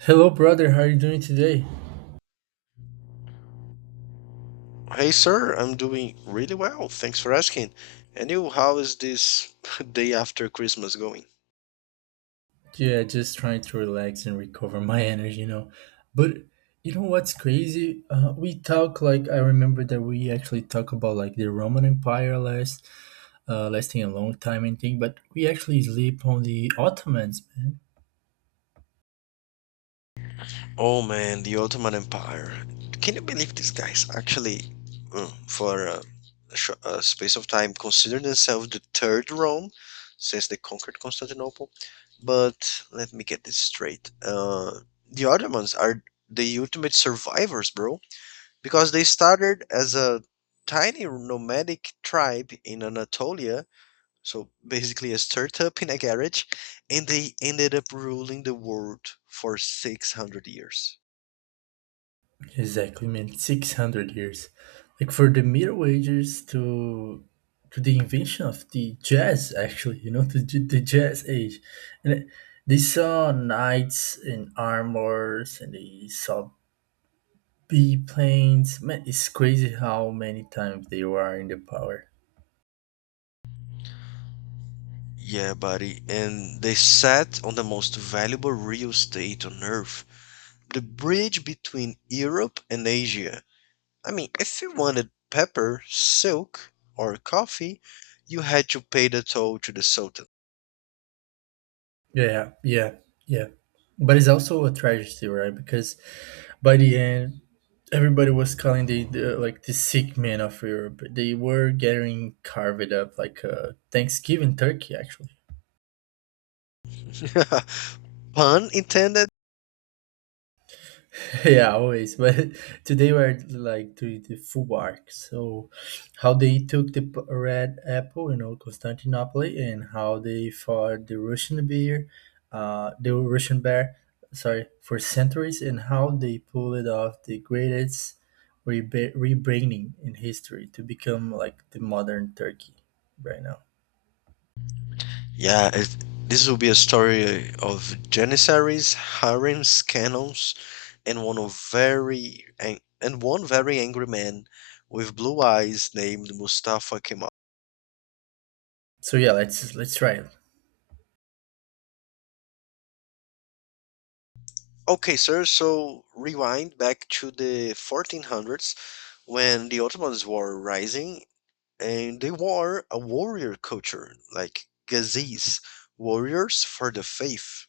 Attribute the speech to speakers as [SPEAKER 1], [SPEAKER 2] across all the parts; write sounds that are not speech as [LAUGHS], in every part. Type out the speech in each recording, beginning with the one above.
[SPEAKER 1] Hello, brother. How are you doing today?
[SPEAKER 2] Hey sir, I'm doing really well. Thanks for asking. And you, how is this [LAUGHS] day after Christmas going?
[SPEAKER 1] Yeah, just trying to relax and recover my [LAUGHS] energy, you know. But you know what's crazy? We talk like I remember that we actually talk about like the Roman Empire lasting a long time and thing. But we actually sleep on the Ottomans, man.
[SPEAKER 2] Oh man, the Ottoman Empire. Can you believe these guys actually, for a space of time, considered themselves the third Rome since they conquered Constantinople? But let me get this straight. The Ottomans are the ultimate survivors, bro, because they started as a tiny nomadic tribe in Anatolia, so basically a startup in a garage, and they ended up ruling the world for 600 years.
[SPEAKER 1] Exactly, man. 600 years, like for the Middle Ages to the invention of the jazz. Actually, [LAUGHS] to the jazz age, and they saw knights in armors, and they saw biplanes. Man, it's crazy how many times they were in the power.
[SPEAKER 2] Yeah buddy, and they sat on the most valuable real estate on earth, the bridge between Europe and Asia. I mean, if you wanted pepper, silk or coffee, you had to pay the toll to the sultan.
[SPEAKER 1] Yeah, yeah, yeah. But it's also a tragedy, right? Because by the end, everybody was calling the sick man of Europe. They were getting carved up like a Thanksgiving turkey, actually.
[SPEAKER 2] [LAUGHS] Pun intended.
[SPEAKER 1] [LAUGHS] Yeah, always. But [LAUGHS] today we're like doing the full arc. So, how they took the red apple, you know, Constantinople, and how they fought the Russian bear, uh, the Russian bear, for centuries, and how they pulled off the greatest rebranding in history to become like the modern Turkey right now.
[SPEAKER 2] Yeah, it, this will be a story of janissaries, harems, cannons, and one very angry man with blue eyes named Mustafa Kemal.
[SPEAKER 1] So yeah, let's try it.
[SPEAKER 2] Okay, sir. So rewind back to the 1400s when the Ottomans were rising, and they were a warrior culture, like Ghazis, warriors for the faith.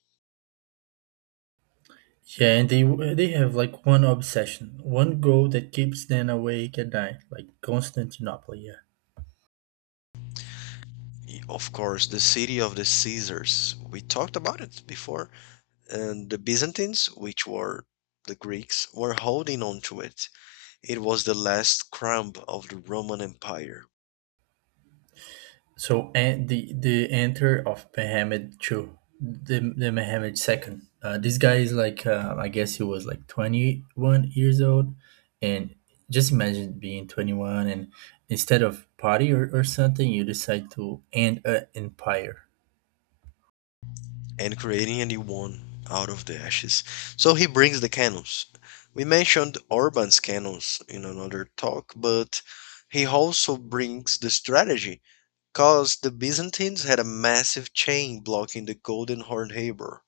[SPEAKER 1] Yeah, and they have like one obsession, one goal that keeps them awake at night, like Constantinople. Yeah.
[SPEAKER 2] Of course, the city of the Caesars. We talked about it before. And the Byzantines, which were the Greeks, were holding on to it. It was the last crumb of the Roman Empire,
[SPEAKER 1] So and the enter of Mohammed two, the Mohammed second. This guy is I guess he was like 21 years old, and just imagine being 21 and instead of or something, you decide to end an empire.
[SPEAKER 2] and creating a new one out of the ashes. So he brings the canons. We mentioned Orban's canons in another talk, but he also brings the strategy because the Byzantines had a massive chain blocking the Golden Horn Harbor.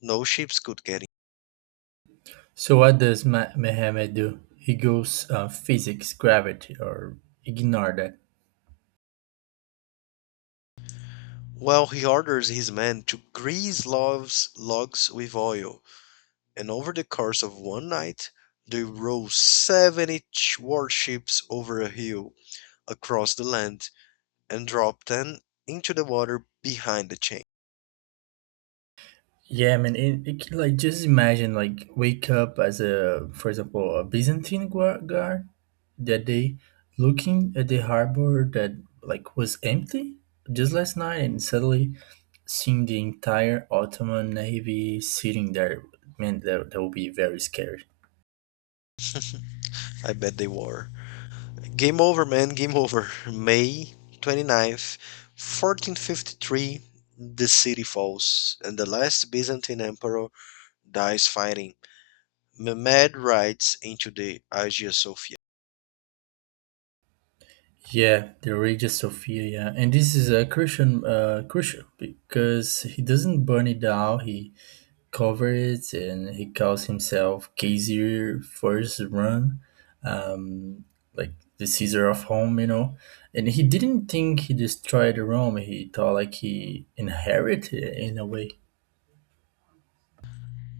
[SPEAKER 2] No ships could get in.
[SPEAKER 1] So what does Mohammed do? He goes physics, gravity, or ignore that.
[SPEAKER 2] Well, he orders his men to grease logs with oil, and over the course of one night they rowed 70 warships over a hill across the land and dropped 10 into the water behind the chain.
[SPEAKER 1] Yeah, man. Like, just imagine, like, wake up as a, for example, a Byzantine guard that day, looking at the harbor that like was empty just last night, and suddenly seeing the entire Ottoman navy sitting there. Man, that would be very scary.
[SPEAKER 2] I bet they were. Game over, man, game [LAUGHS] over. May twenty ninth, 1453, the city falls, and the last Byzantine emperor dies fighting. Mehmed rides into the Hagia Sophia.
[SPEAKER 1] Yeah, the Regia Sophia, yeah, and this is a crucial because he doesn't burn it down. He cover it and he calls himself Kaiser First Run, um, like the Caesar of Rome, you know. And he didn't think he destroyed Rome. He thought like he inherited it in a way.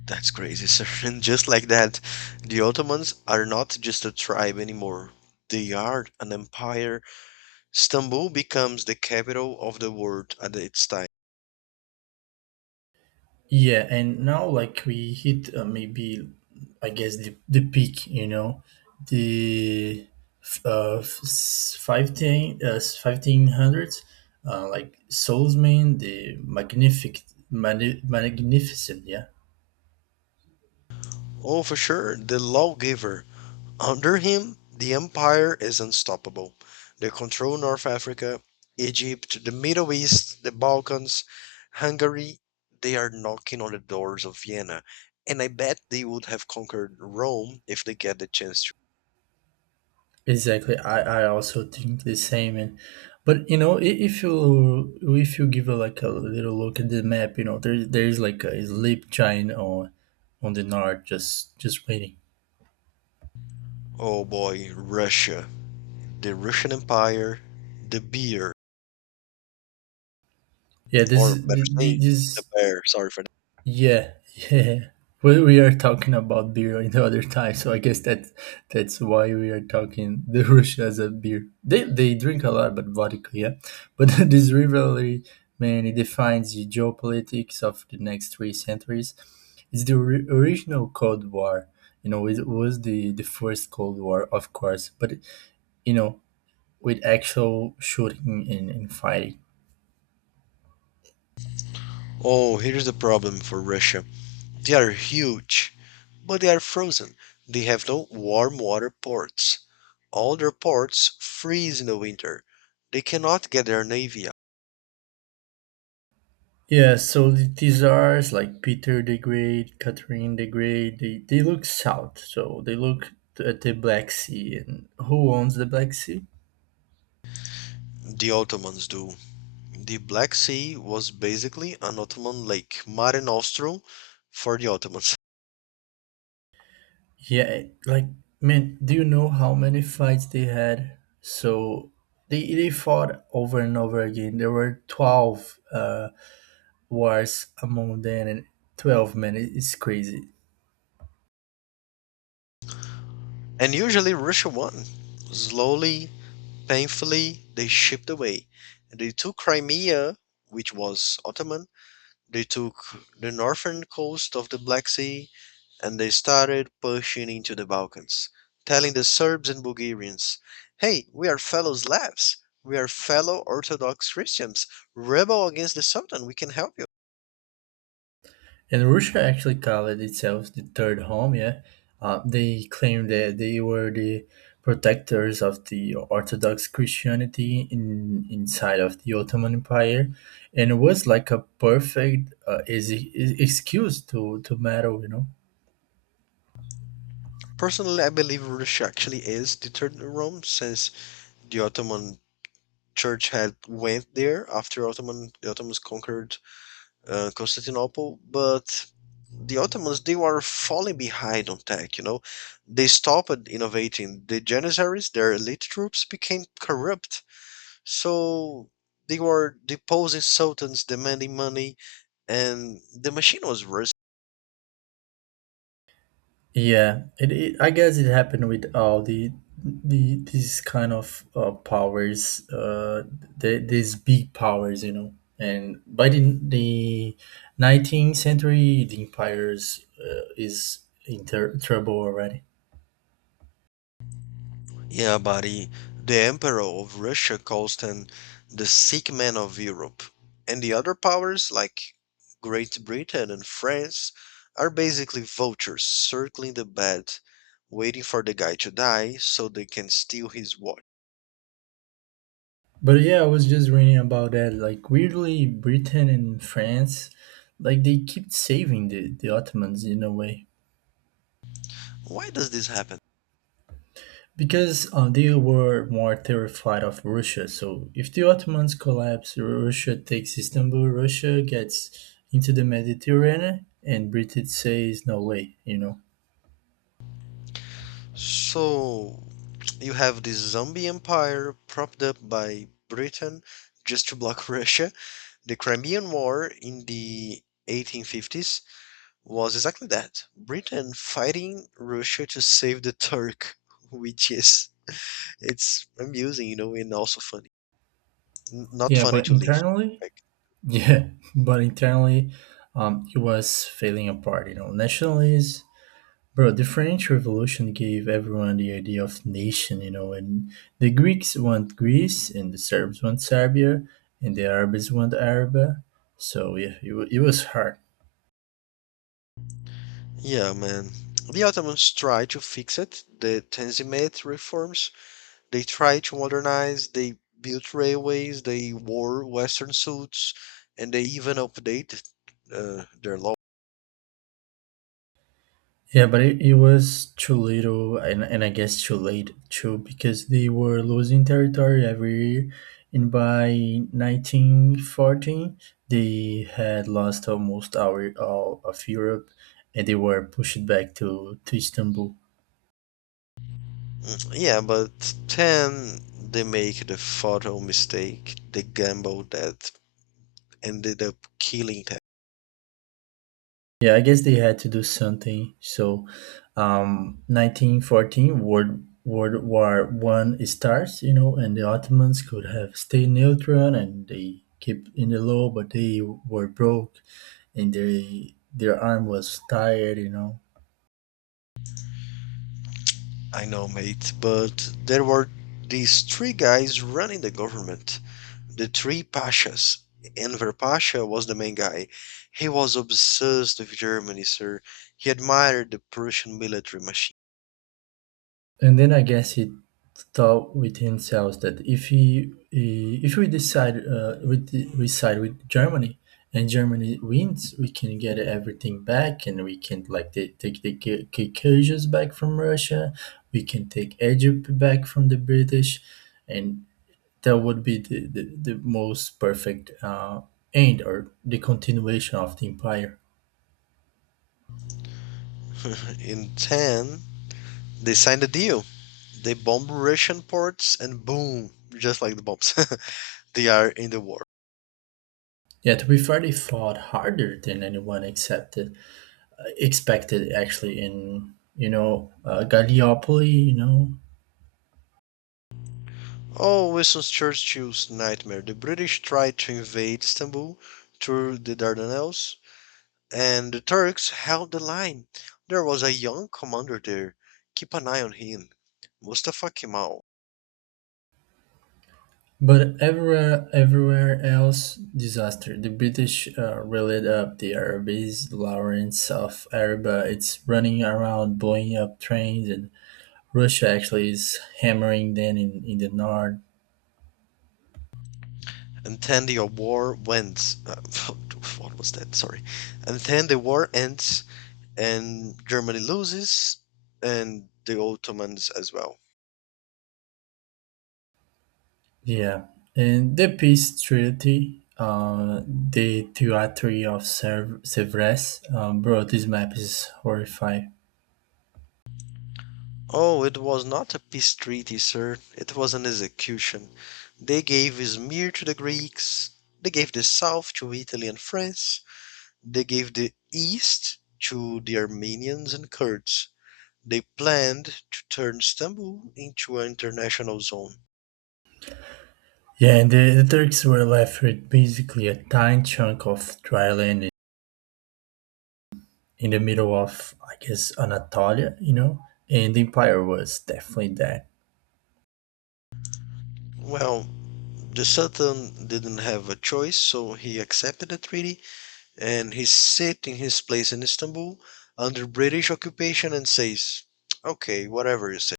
[SPEAKER 2] That's crazy, sir. [LAUGHS] And just like that, the Ottomans are not just a tribe anymore. They are an empire. Istanbul becomes the capital of the world at its time.
[SPEAKER 1] Yeah, and now like we hit maybe I guess the peak, you know, the 1500s, like Soulsman, the magnificent, yeah.
[SPEAKER 2] Oh, for sure, the lawgiver. Under him, the empire is unstoppable. They control North Africa, Egypt, the Middle East, the Balkans, Hungary. They are knocking on the doors of Vienna. And I bet they would have conquered Rome if they get the chance to.
[SPEAKER 1] Exactly. I also think the same, and but you know if you give a, like a little look at the map, you know, there's like a sleep giant on the north, just waiting.
[SPEAKER 2] Oh boy, Russia, the Russian Empire, the beer,
[SPEAKER 1] Yeah, this
[SPEAKER 2] or
[SPEAKER 1] is
[SPEAKER 2] better saying, the
[SPEAKER 1] this.
[SPEAKER 2] bear. Sorry for that.
[SPEAKER 1] Yeah, [LAUGHS] yeah. Well, we are talking about beer in the other time, so I guess that's why we are talking the [LAUGHS] Russia as a beer. They drink a lot, but vodka, yeah. But [LAUGHS] this rivalry, man, it defines the geopolitics of the next three centuries. It's the original Cold War. You know, it was the first Cold War, of course, but you know, with actual shooting and fighting.
[SPEAKER 2] Oh, here's the problem for Russia. They are huge, but they are frozen. They have no warm water ports. All their ports freeze in the winter. They cannot get their navy out.
[SPEAKER 1] Yeah, so these are like Peter the Great, Catherine the Great. They look south, so they look at the Black Sea. And who owns the Black Sea?
[SPEAKER 2] The Ottomans do. The Black Sea was basically an Ottoman lake, Mare Nostrum for the Ottomans.
[SPEAKER 1] Yeah, like man, do you know how many fights they had? So they fought over and over again. There were 12 wars among them, and 12 men. It's crazy.
[SPEAKER 2] And usually Russia won. Slowly, thankfully, they shipped away. They took Crimea, which was Ottoman, they took the northern coast of the Black Sea, and they started pushing into the Balkans, telling the Serbs and Bulgarians, "Hey, we are fellow Slavs, we are fellow Orthodox Christians, rebel against the Sultan, we can help you."
[SPEAKER 1] And Russia actually called itself the third home, yeah. They claimed that they were the protectors of the Orthodox Christianity inside of the Ottoman Empire, and it was like a perfect excuse to meddle, you know.
[SPEAKER 2] Personally, I believe Russia actually is the third Rome since the Ottoman church had went there after Ottomans conquered Constantinople, but the Ottomans, they were falling behind on tech. You know, they stopped innovating. The Janissaries, their elite troops, became corrupt, so they were deposing sultans, demanding money, and the machine was ru-
[SPEAKER 1] Yeah, it I guess it happened with all the these kind of these big powers, you know. And by the 19th century, the empires is in trouble already.
[SPEAKER 2] Yeah, buddy. The Emperor of Russia calls them the sick men of Europe. And the other powers, like Great Britain and France, are basically vultures circling the bed, waiting for the guy to die so they can steal his watch.
[SPEAKER 1] But yeah, I was just reading about that. Like weirdly, Britain and France, like they keep saving the Ottomans in a way.
[SPEAKER 2] Why does this happen?
[SPEAKER 1] Because they were more terrified of Russia. So if the Ottomans collapse, Russia takes Istanbul, Russia gets into the Mediterranean, and Britain says, no way, you know?
[SPEAKER 2] So, you have this zombie empire propped up by Britain just to block [LAUGHS] Russia, the Crimean War in the 1850s, was exactly that. Britain fighting Russia to save the Turk, [LAUGHS] which is, it's amusing, you know, and also funny. N- not
[SPEAKER 1] Yeah,
[SPEAKER 2] funny
[SPEAKER 1] but
[SPEAKER 2] to live.
[SPEAKER 1] internally,
[SPEAKER 2] Like,
[SPEAKER 1] yeah, [LAUGHS] but internally, it was failing apart, you know? Nationalists. Bro, the French Revolution gave everyone the idea of nation, you know, and the Greeks want Greece, and the Serbs want Serbia, and the Arabs want Arabia. So yeah, it was hard.
[SPEAKER 2] yeah, man. The Ottomans tried to fix it. The Tanzimat reforms. They tried to modernize. They built railways. They wore Western suits, and they even updated their law.
[SPEAKER 1] Yeah, but it was too little, and I guess too late too, because they were losing territory every year, and by 1914 they had lost almost our all of Europe, and they were pushed back to Istanbul.
[SPEAKER 2] Yeah, but then they make the fatal mistake, the gamble that ended up killing them.
[SPEAKER 1] Yeah, I guess they had to do something. So, 1914, World War One starts, you know, and the Ottomans could have stayed neutral and they keep in the low, but they were broke, and they their arm was tired, you know.
[SPEAKER 2] I know, mate, but there were these three guys running the government, the three pashas. Enver Pasha was the main guy. He was obsessed with Germany, sir. He admired the Prussian military machine.
[SPEAKER 1] And then I guess he thought with himself that if he, he- if we decide we side with Germany and Germany wins, we can get everything back and we can like take the Caucasus back from Russia, we can take Egypt back from the British, and that would be the most perfect end or the continuation of the empire.
[SPEAKER 2] [LAUGHS] In 10, they signed a deal. They bomb Russian ports and boom, just like the bombs, [LAUGHS] they are in the war.
[SPEAKER 1] Yet we fairly fought harder than anyone accepted. Expected actually in you know Gallipoli, you know,
[SPEAKER 2] Oh, Winston Churchill's nightmare. The British tried to invade Istanbul through the Dardanelles, and the Turks held the line. There was a young commander there. Keep an eye on him. Mustafa Kemal.
[SPEAKER 1] but everywhere else disaster. The British relit up the Arabs, Lawrence of Arabia. It's running around blowing up trains, and Russia actually is hammering them in the north.
[SPEAKER 2] And then the war went. [LAUGHS] What was that? Sorry. And then the war ends, and Germany loses, and the Ottomans as well.
[SPEAKER 1] Yeah, and the peace treaty. The theory of Sevres, bro, this map is horrifying.
[SPEAKER 2] Oh, it was not a peace treaty, sir. It was an execution. They gave Izmir to the Greeks. They gave the south to Italy and France. They gave the east to the Armenians and Kurds. They planned to turn Istanbul into an international zone.
[SPEAKER 1] Yeah, and the Turks were left with basically a tiny chunk of dry land in the middle of, I guess, Anatolia, you know? And the empire was definitely that.
[SPEAKER 2] Well, the Sultan didn't have a choice, so he accepted the treaty and he sits in his place in Istanbul under British occupation and says, okay, whatever you say.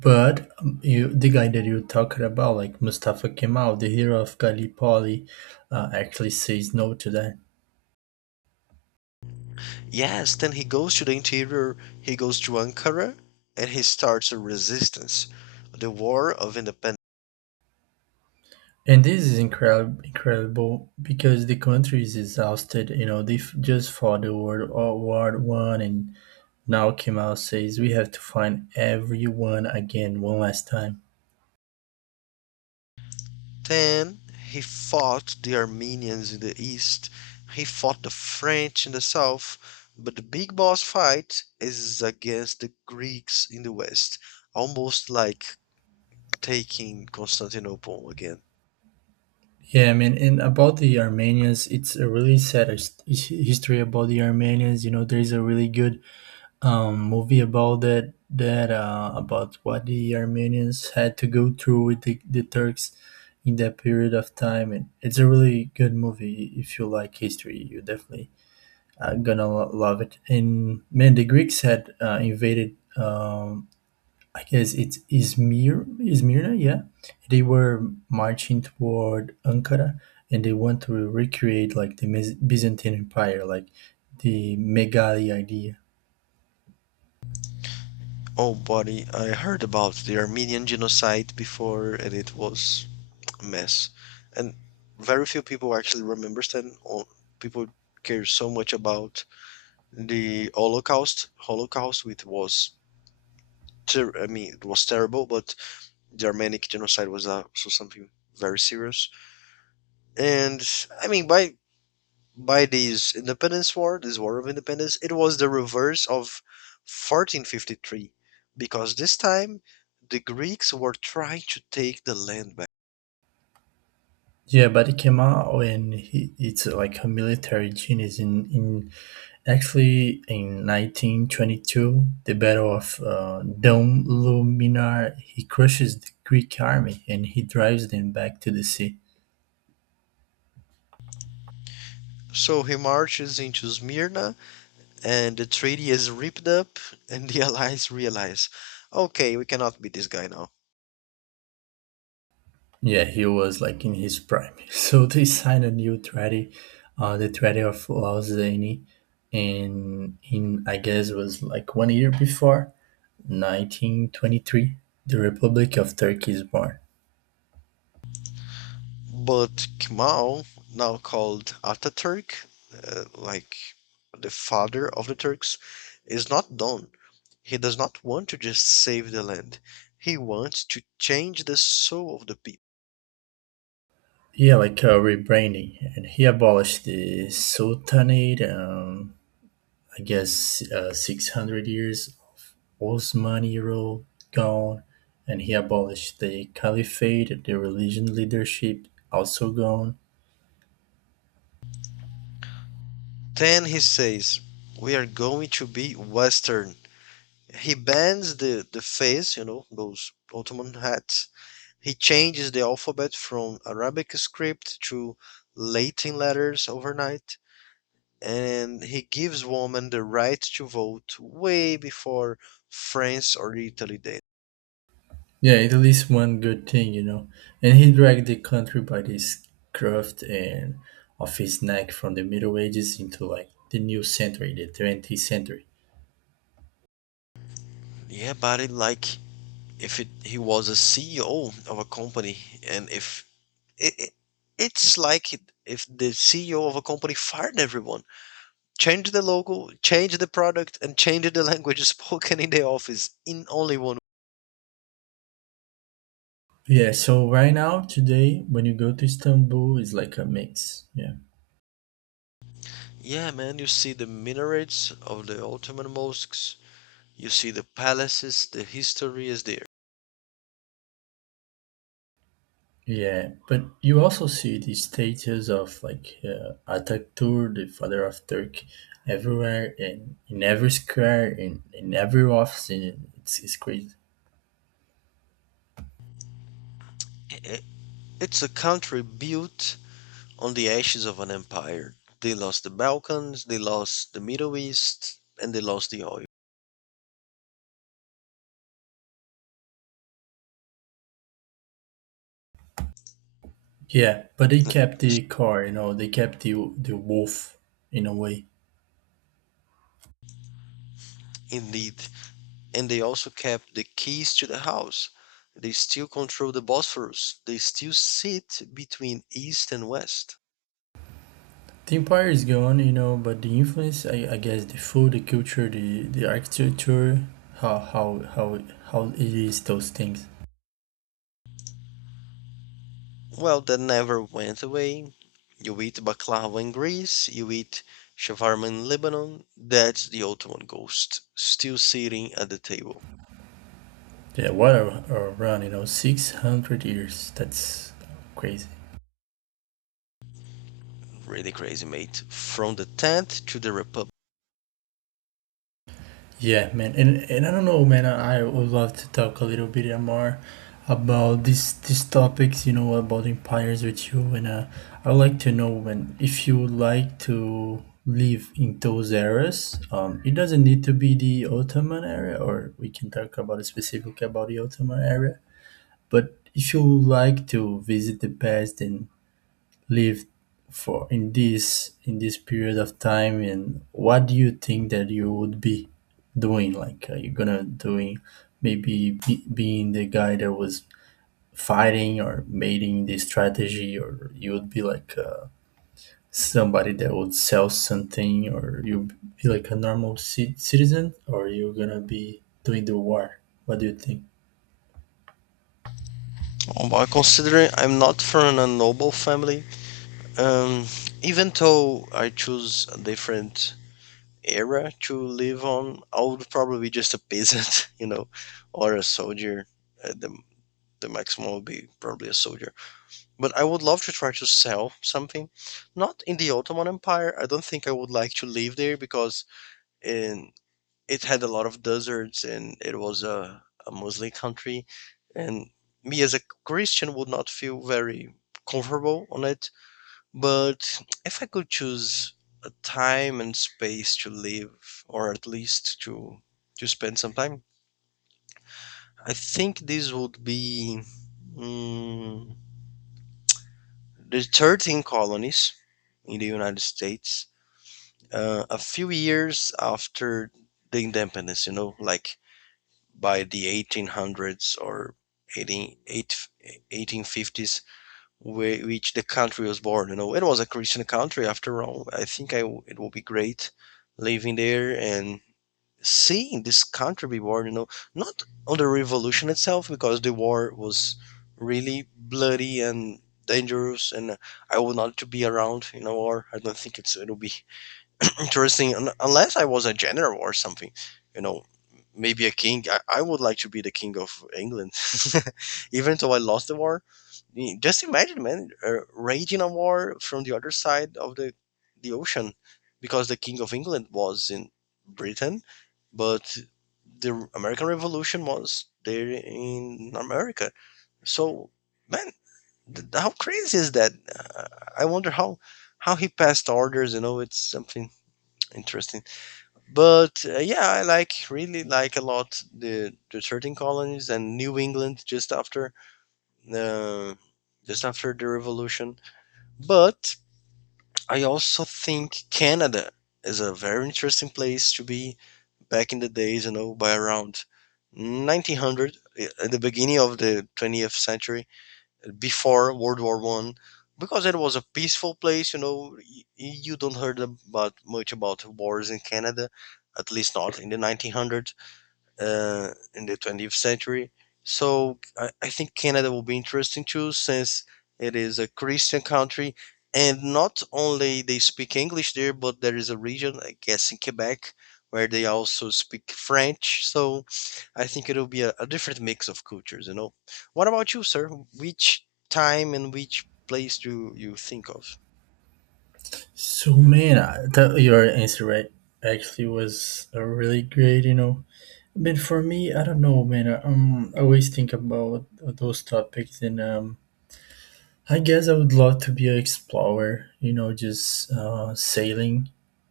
[SPEAKER 1] But the guy that you talking about, like Mustafa Kemal, the hero of Gallipoli, actually says no to that.
[SPEAKER 2] Yes, then he goes to the interior, he goes to Ankara, and he starts a resistance, the War of Independence.
[SPEAKER 1] And this is incredible because the country is exhausted. You know, just fought the World War One, and now Kemal says we have to find everyone again one last time.
[SPEAKER 2] Then he fought the Armenians in the east, he fought the French in the south, but the big boss fight is against the Greeks in the west, almost like taking Constantinople again.
[SPEAKER 1] Yeah, I mean, and about the Armenians, it's a really sad history about the Armenians. You know, there's a really good movie about that, about what the Armenians had to go through with the Turks in that period of time. And it's a really good movie. If you like history, you definitely gonna love it. And man, the Greeks had invaded I guess it's Izmir, Izmirna, yeah. They were marching toward Ankara, and they want to recreate like the Byzantine Empire, like the Megali idea.
[SPEAKER 2] Oh, buddy, I heard about the Armenian genocide before and it was a mess. And very few people actually remember then. Or people care so much about the Holocaust, which was ter- I mean, it was terrible, but the Armenian genocide was also something very serious. And I mean, by this independence war, this war of independence, it was the reverse of 1453, because this time the Greeks were trying to take the land back.
[SPEAKER 1] Yeah, but Kemal and he, it's like a military genius. In actually in 1922, the Battle of Dom, he crushes the Greek army and he drives them back to the sea.
[SPEAKER 2] So he marches into Smyrna, and the treaty is ripped up, and the [LAUGHS] allies realize, okay, we cannot beat this guy now.
[SPEAKER 1] Yeah, he was like in his prime. [LAUGHS] So they signed a new treaty, the Treaty of Lausanne, and in I guess was like 1 year before, 1923, the Republic of Turkey is born.
[SPEAKER 2] But Kemal, now called Ataturk, like the father of the Turks, is not done. He does not want to just save the land. He wants to change the soul of the people.
[SPEAKER 1] Yeah, like a rebranding, and he abolished the Sultanate. I guess 600 years of Osmani rule gone, and he abolished the Caliphate, the religion leadership also gone.
[SPEAKER 2] Then he says, "We are going to be Western." He bans the fez, you know, those Ottoman hats. He changes the alphabet from Arabic script to Latin letters overnight. And he gives women the right to vote way before France or Italy did.
[SPEAKER 1] Yeah, Italy's one good thing, you know. And he dragged the country by this craft and of his neck from the Middle Ages into like the new century, the 20th century.
[SPEAKER 2] Yeah, but it, like if it, He was a CEO of a company and if It, it, it's like if the CEO of a company fired everyone, changed the logo, changed the product, and changed the [LAUGHS] language spoken in the office in only one.
[SPEAKER 1] Yeah, so right now, today, when you go to Istanbul, it's like a mix. Yeah.
[SPEAKER 2] Yeah, man, you see the minarets of the Ottoman mosques, you see the palaces, the history is there.
[SPEAKER 1] Yeah, but you also see the statues of like Atatürk, the father of Turkey, everywhere and in every square, in every office. And it's crazy.
[SPEAKER 2] It's a country built on the ashes of an empire. They lost the Balkans, they lost the Middle East, and they lost the oil.
[SPEAKER 1] Yeah, but they kept the car, you know, they kept the wolf in a way.
[SPEAKER 2] Indeed. And they also kept the keys to the house. They still control the Bosphorus. They still sit between East and West.
[SPEAKER 1] The empire is gone, you know, but the influence, I guess, the food, the culture, the architecture, how how it is those things.
[SPEAKER 2] Well, that never went away. You eat baklava in Greece, you eat shawarma in Lebanon. That's the Ottoman ghost, still sitting at the table.
[SPEAKER 1] Yeah, what a run, you know, 600 years. That's crazy.
[SPEAKER 2] Really crazy, mate. From the tent to the Republic.
[SPEAKER 1] Yeah, man, and I don't know, man. I would love to talk a little bit more about these topics, you know, about empires with you, and I would like to know when if you would like to live in those eras. It doesn't need to be the Ottoman area, or we can talk about it specifically about the Ottoman area. But if you would like to visit the past and lived for in this period of time, and what do you think that you would be doing? Like, are you gonna being the guy that was fighting or making the strategy, or you would be like somebody that would sell something, or you be like a normal citizen, or you're gonna be doing the war? What do you think?
[SPEAKER 2] Well, considering I'm not from a noble family, um, even though I choose a different era to live on, I would probably be just a peasant, [LAUGHS] you know, or a soldier. At the, the maximum would be probably a soldier. But I would love to try to sell something. Not in the Ottoman Empire. I don't think I would like to live there because, in it had a lot of deserts and it was a Muslim country. And me as a Christian would not feel very comfortable on it. But if I could choose a time and space to live, or at least to spend some time, I think this would be mm, the 13 colonies in the United States, a few years after the independence, you know, like by the 1800s or 18, 1850s, which the country was born. You know, it was a Christian country after all. I think I it will be great living there and seeing this country be born. You know, not on the revolution itself because the war was really bloody and dangerous, and I would not to be around in a war. I don't think it'll be interesting unless I was a general or something, you know, maybe a king. I would like to be the king of England, [LAUGHS] even though I lost the war. Just imagine, man, raging a war from the other side of the ocean, because the king of England was in Britain, but the American Revolution was there in America. So, man, how crazy is that? Uh, I wonder how he passed orders. You know, it's something interesting. But yeah, I like really like a lot the 13 colonies and New England uh, just after the Revolution. But I also think Canada is a very interesting place to be back in the days, you know, by around 1900 at the beginning of the 20th century before World War I, because it was a peaceful place. You know, you don't heard about much about wars in Canada, at least not in the 1900s, in the 20th century. So I think Canada will be interesting too, since it is a Christian country, and not only they speak English there, but there is a region, I guess, in Quebec, where they also speak French. So I think it'll be a different mix of cultures. You know, what about you, sir? Which time and which place do you think of?
[SPEAKER 1] So, man, your answer right actually was a really great, you know. But for me, I don't know, man. I always think about those topics, and I guess I would love to be an explorer. You know, just sailing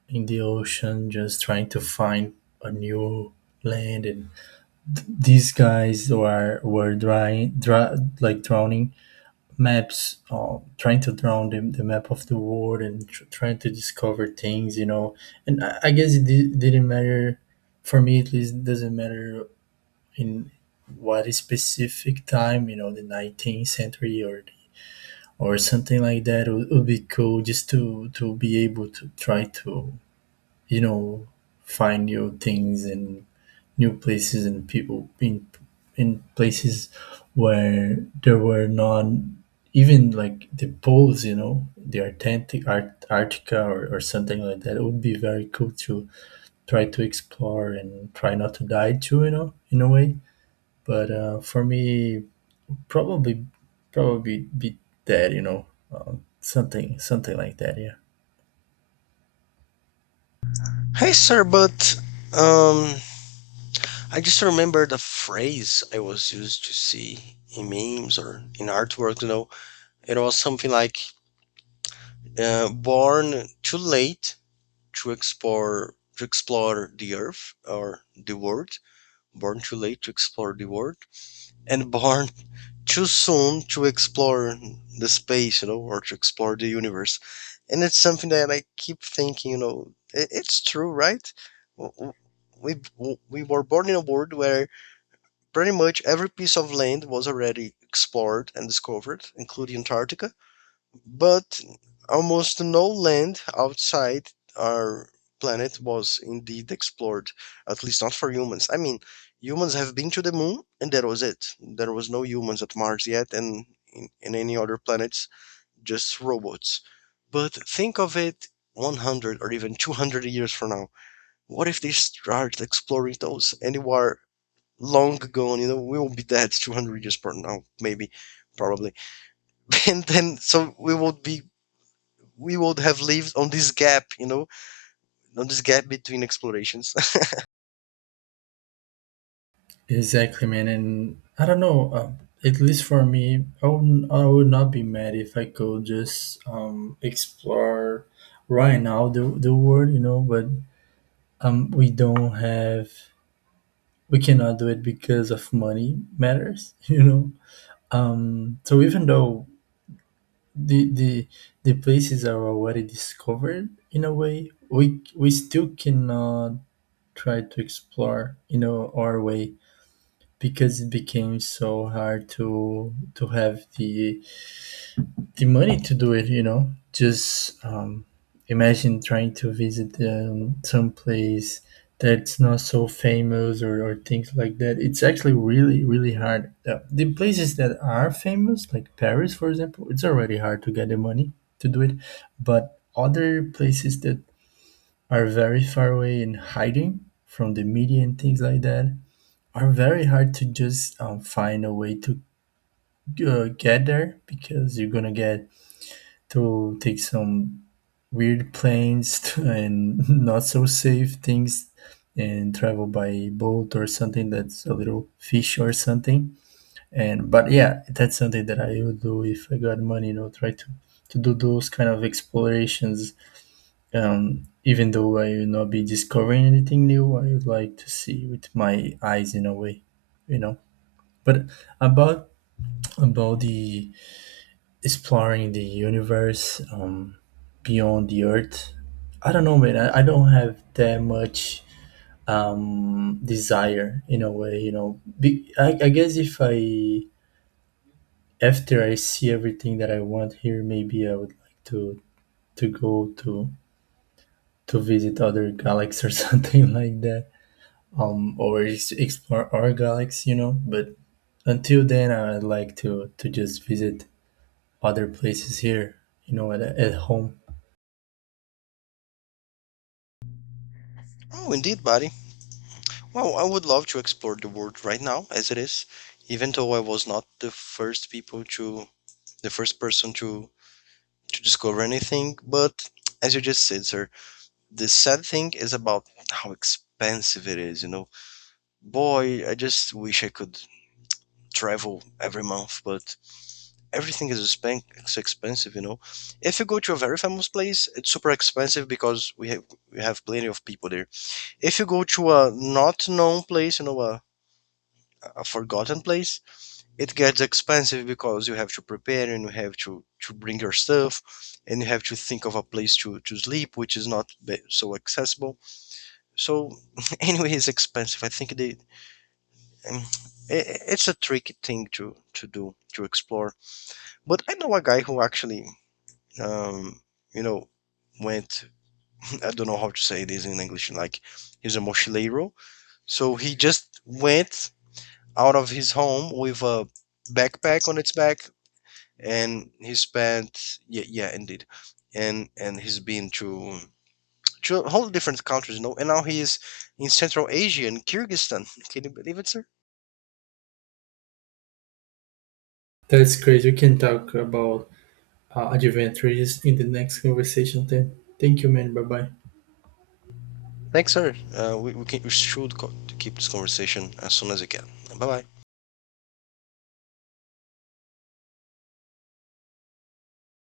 [SPEAKER 1] in the ocean, just trying to find a new land. And these guys who are were dry, dry like drowning maps, trying to drown the map of the world and trying to discover things. You know, and I guess it didn't matter for me, at least. It doesn't matter in what specific time, you know, the 19th century or something like that would be cool, just to be able to try to, you know, find new things and new places and people in places where there were none, even like the poles, you know, the authentic Arctica or something like that. It would be very cool to try to explore and try not to die too, you know, in a way. But for me, probably probably be that you know something like that. Yeah,
[SPEAKER 2] Hey, sir, but um, I just remember the phrase I was used to see in memes or in artwork, you know. It was something like born too late to explore the earth or the world, born too late to explore the world, and born too soon to explore the space, you know, or to explore the universe. And it's something that I keep thinking, you know, it's true, right? W- w- we were born in a world where pretty much every piece of land was already explored and discovered, including Antarctica, but almost no land outside our planet was indeed explored, at least not for humans. I mean, humans have been to the moon, and that was it. There was no humans at Mars yet, and in any other planets, just robots. But think of it 100 or even 200 years from now. What if they start exploring those anywhere long gone. You know, we will be dead [LAUGHS] 200 years from now, maybe, probably. [LAUGHS] And then, so we would have lived on this gap, you know, on this gap between explorations.
[SPEAKER 1] exactly, man. And I don't know. At least for me, I would not be mad if I could just explore right now the world, you know. But we don't have we cannot do it because of money matters, [LAUGHS] you know. So even though the the the places are already discovered, in a way we still cannot try to explore, you know, our way, because it became so hard to have the money to do it, you know. Just imagine trying to visit some place that's not so famous, or things like that. It's actually really, really hard. The places that are famous, like Paris, for example, it's already hard to get the money to do it. But other places that are very far away and hiding from the media and things like that are very hard to just find a way to get there, because you're gonna get to take some weird planes [LAUGHS] and not so safe things and travel by boat or something that's a little fish or something. And but yeah, that's something that I would do if I got money, you know, try to do those kind of explorations. Um, even though I will not be discovering anything new, I would like to see with my eyes, in a way, you know. But about about the exploring the universe, beyond the earth, I don't know, man. I don't have that much desire, in a way, you know. I guess if I, after I see everything that I want here, maybe I would like to go to visit other galaxies, or [LAUGHS] something like that. Um, or explore our galaxy, you know. But until then, I'd like to just visit other places here, you know, at home.
[SPEAKER 2] [LAUGHS] Oh, indeed, buddy. Well, I would love to explore the world right now, as it is, even though I was not the first person to discover anything. But as you just said, sir, the sad thing is about how expensive it is. You know, boy, I just wish I could travel every month, but everything is it's expensive, you know. If you go to a very famous place, it's super expensive because we have plenty of people there. If you go to a not known place, you know, a forgotten place, it gets expensive because you have to prepare and you have to bring your stuff, and you have to think of a place to sleep, which is not so accessible. So [LAUGHS] anyway, it's expensive. I think they. Um, it's a tricky thing to do, to explore, but I know a guy who actually, um, you know, went, [LAUGHS] I don't know how to say this in English, like, he's a mochileiro. So he just went out of his home with a backpack on its back, and he spent, yeah, yeah, indeed. And he's been to a whole different countries, you know, and now he is in Central Asia, in Kyrgyzstan. [LAUGHS] Can you believe it, sir?
[SPEAKER 1] That's great. We can talk about adventures in the next conversation then. Thank you, man. Bye bye.
[SPEAKER 2] Thanks, sir. We should keep this conversation as soon as we can. Bye bye.